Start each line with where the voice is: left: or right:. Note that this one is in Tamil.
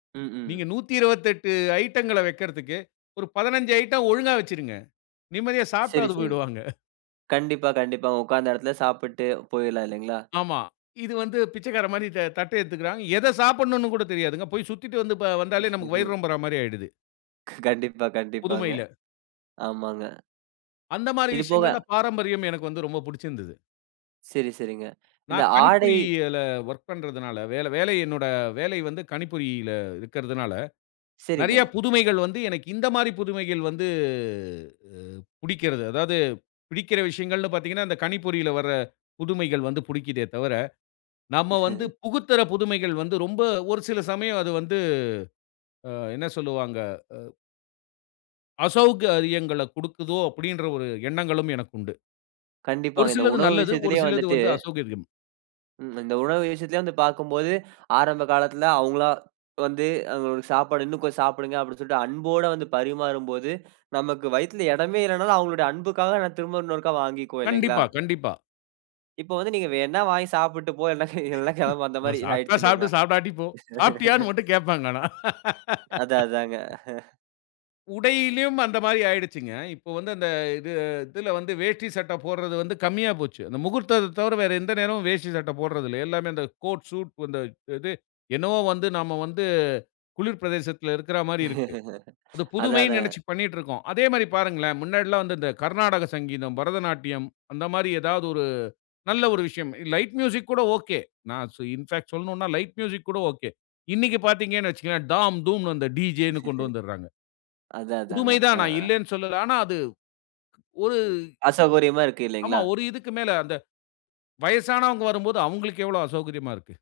right: ம், ம்.
left: நீங்க 128 ஐட்டங்கள வைக்கிறத்துக்கு, ஒரு 15 ஐட்டம் ஒழுங்கா வச்சுருங்க. நிம்மதியா
right: சரி,
left: சாப்டாவது
right: சரி.
left: போயிடுவாங்க
right: கண்டிப்பா, கண்டிப்பா. உட்காந்த இடத்துல சாப்புட்டு போயிட்லாம் இல்லேங்களா!
left: ஆமா. இது வந்து பிச்சைக்காரன்மாரி த தட்ட எடுத்துக்குறாங்க. எத சாப்புட்ன்னு கூட தெரியாதுங்க. போய் சுத்திட்டு வந்து ப வந்தாலே நமக்கு வயிறு
right: [unintelligible]
left: ரொம்புறமாரி ஆயிடுது.
right: கண்டிப்பா, கண்டிப்பாங்க.
left: புதுமையில.
right: ஆமாங்க.
left: அந்தமாரி
right: இது போக
left: விஷயங்கல்ல பாரம்பரியம் எனக்கு வந்து ரொம்ப புடிச்சுருந்தது.
right: சரி, சரிங்க. இந்த
left: நான்
right: ஆடை
left: கணிப்பொறியியல ஒர்க் பண்றதுனால வேல வேலை வேலை என்னோட வேலை வந்து கணிப்பொறியில இருக்குறதுனால, நிறைய
right: சரிங்க.
left: புதுமைகள் வந்து, எனக்கு இந்தமாரி புதுமைகள் வந்து அ புடிக்கிறது. அதாவது பிடிக்கிற விஷயங்கள்ன்னு பாத்தீங்கன்னா, இந்த கணிப்பொறியில வர புதுமைகள் வந்து புடிக்கிதே தவர, நம்ம வந்து புகுத்துற புதுமைகள் வந்து ரொம்ப ஒரு சில சமயம் அது வந்து அ என்ன சொல்வாங்க. அ "அசௌகரியங்கள குடுக்குதோ!" அப்பிடின்ற ஒரு எண்ணங்களும் எனக்கு உண்டு. ஒரு
right: கண்டிப்பாங்க. இந்த
left: சிலது
right: உணவு
left: நல்லது. ஒரு
right: விஷயத்திலேயே
left: சிலது
right: வந்துட்டு
left: வந்து அசெளகரியம்.
right: ம், இந்த உணவு விஷயத்திலே வந்து பாக்கும்போது, ஆரம்ப காலத்துல அவுங்களா வந்து சாப்பாடு இன்னும் கொஞ்ச சாப்புடுங்க! அப்பிடி சொல்ட்டு அன்போட வந்து பரிமாறும் போது நமக்கு வயித்துல இடமே இல்லனாலும் அவுங்களுடைய அன்புக்காக திரும்ப இன்னொருக்கா வாங்கிக்குவோம் இல்லேங்களா!
left: கண்டிப்பா, கண்டிப்பா.
right: இப்ப வந்து நீங்க வேணா வாங்கி சாப்புட்டு போ. [unintelligible] இல்ல கிளம்பு,
left: [unintelligible]
right: அந்தமாரி ஆயிடுச்சு
left: சாப்புடு,
right: இல்லேங்களா!
left: சாப்டாட்டி போ! சாப்டியான்னு மட்டும் கேப்பாங்க, ஆனா
right: அதான், அதாங்க
left: உடையிலயும் அந்தமாரி ஆயிடுச்சிங்க. இப்போ வந்து அந்த இது இதில வந்து வேஷ்டி சட்ட போட்றது வந்து கம்மியா போச்சு. அந்த முகூர்த்தத்த தவர, வேற எந்த நேரமும் வேஷ்டி சட்ட போட்றதில்ல. எல்லாமே அந்த கோட் ஷூட் இந்த இது என்னவோ வந்து நாம வந்து குளிர் பிரதேசத்தில இருக்குறமாரி இருக்கு. அது
right: அதான்,
left: புதுமைன்னு நினைச்சு
right: அதாங்க.
left: பண்ணிட்டிருக்கோம். அதேமாரி பாருங்களேன்! முன்னாடிலாம் வந்து இந்த கர்நாடக சங்கீதம், பரதநாட்டியம் அந்தமாரி ஏதாது ஒரு நல்ல ஒரு விஷயம். லைட் மியூசிக் கூட ஒகே. நான் சோ இன்ஃபாக் சொல்லனுன்னா லைட் மியூசிக் கூட ஒகே. இன்னக்கி பாத்தீங்கன்னு வச்சுக்கவே, தாம் தூம்ன்னு அந்த டிஜேனு கொண்டு வந்துர்றாங்க.
right: அதான், அதாங்க.
left: புதுமை
right: அ,
left: தான் நான்
right: ஆ.
left: இல்லேன்னு சொல்லலா. ஆனா, அது ஒரு
right: அசௌகரியமா இருக்கு
left: ஆமா
right: இல்லேங்களா!
left: ஒரு இதுக்கு மேல அந்த வயசனவுங்க வரும்போது, அவுங்களுக்கு எவ்ளோ அசௌகரியமா இருக்கு.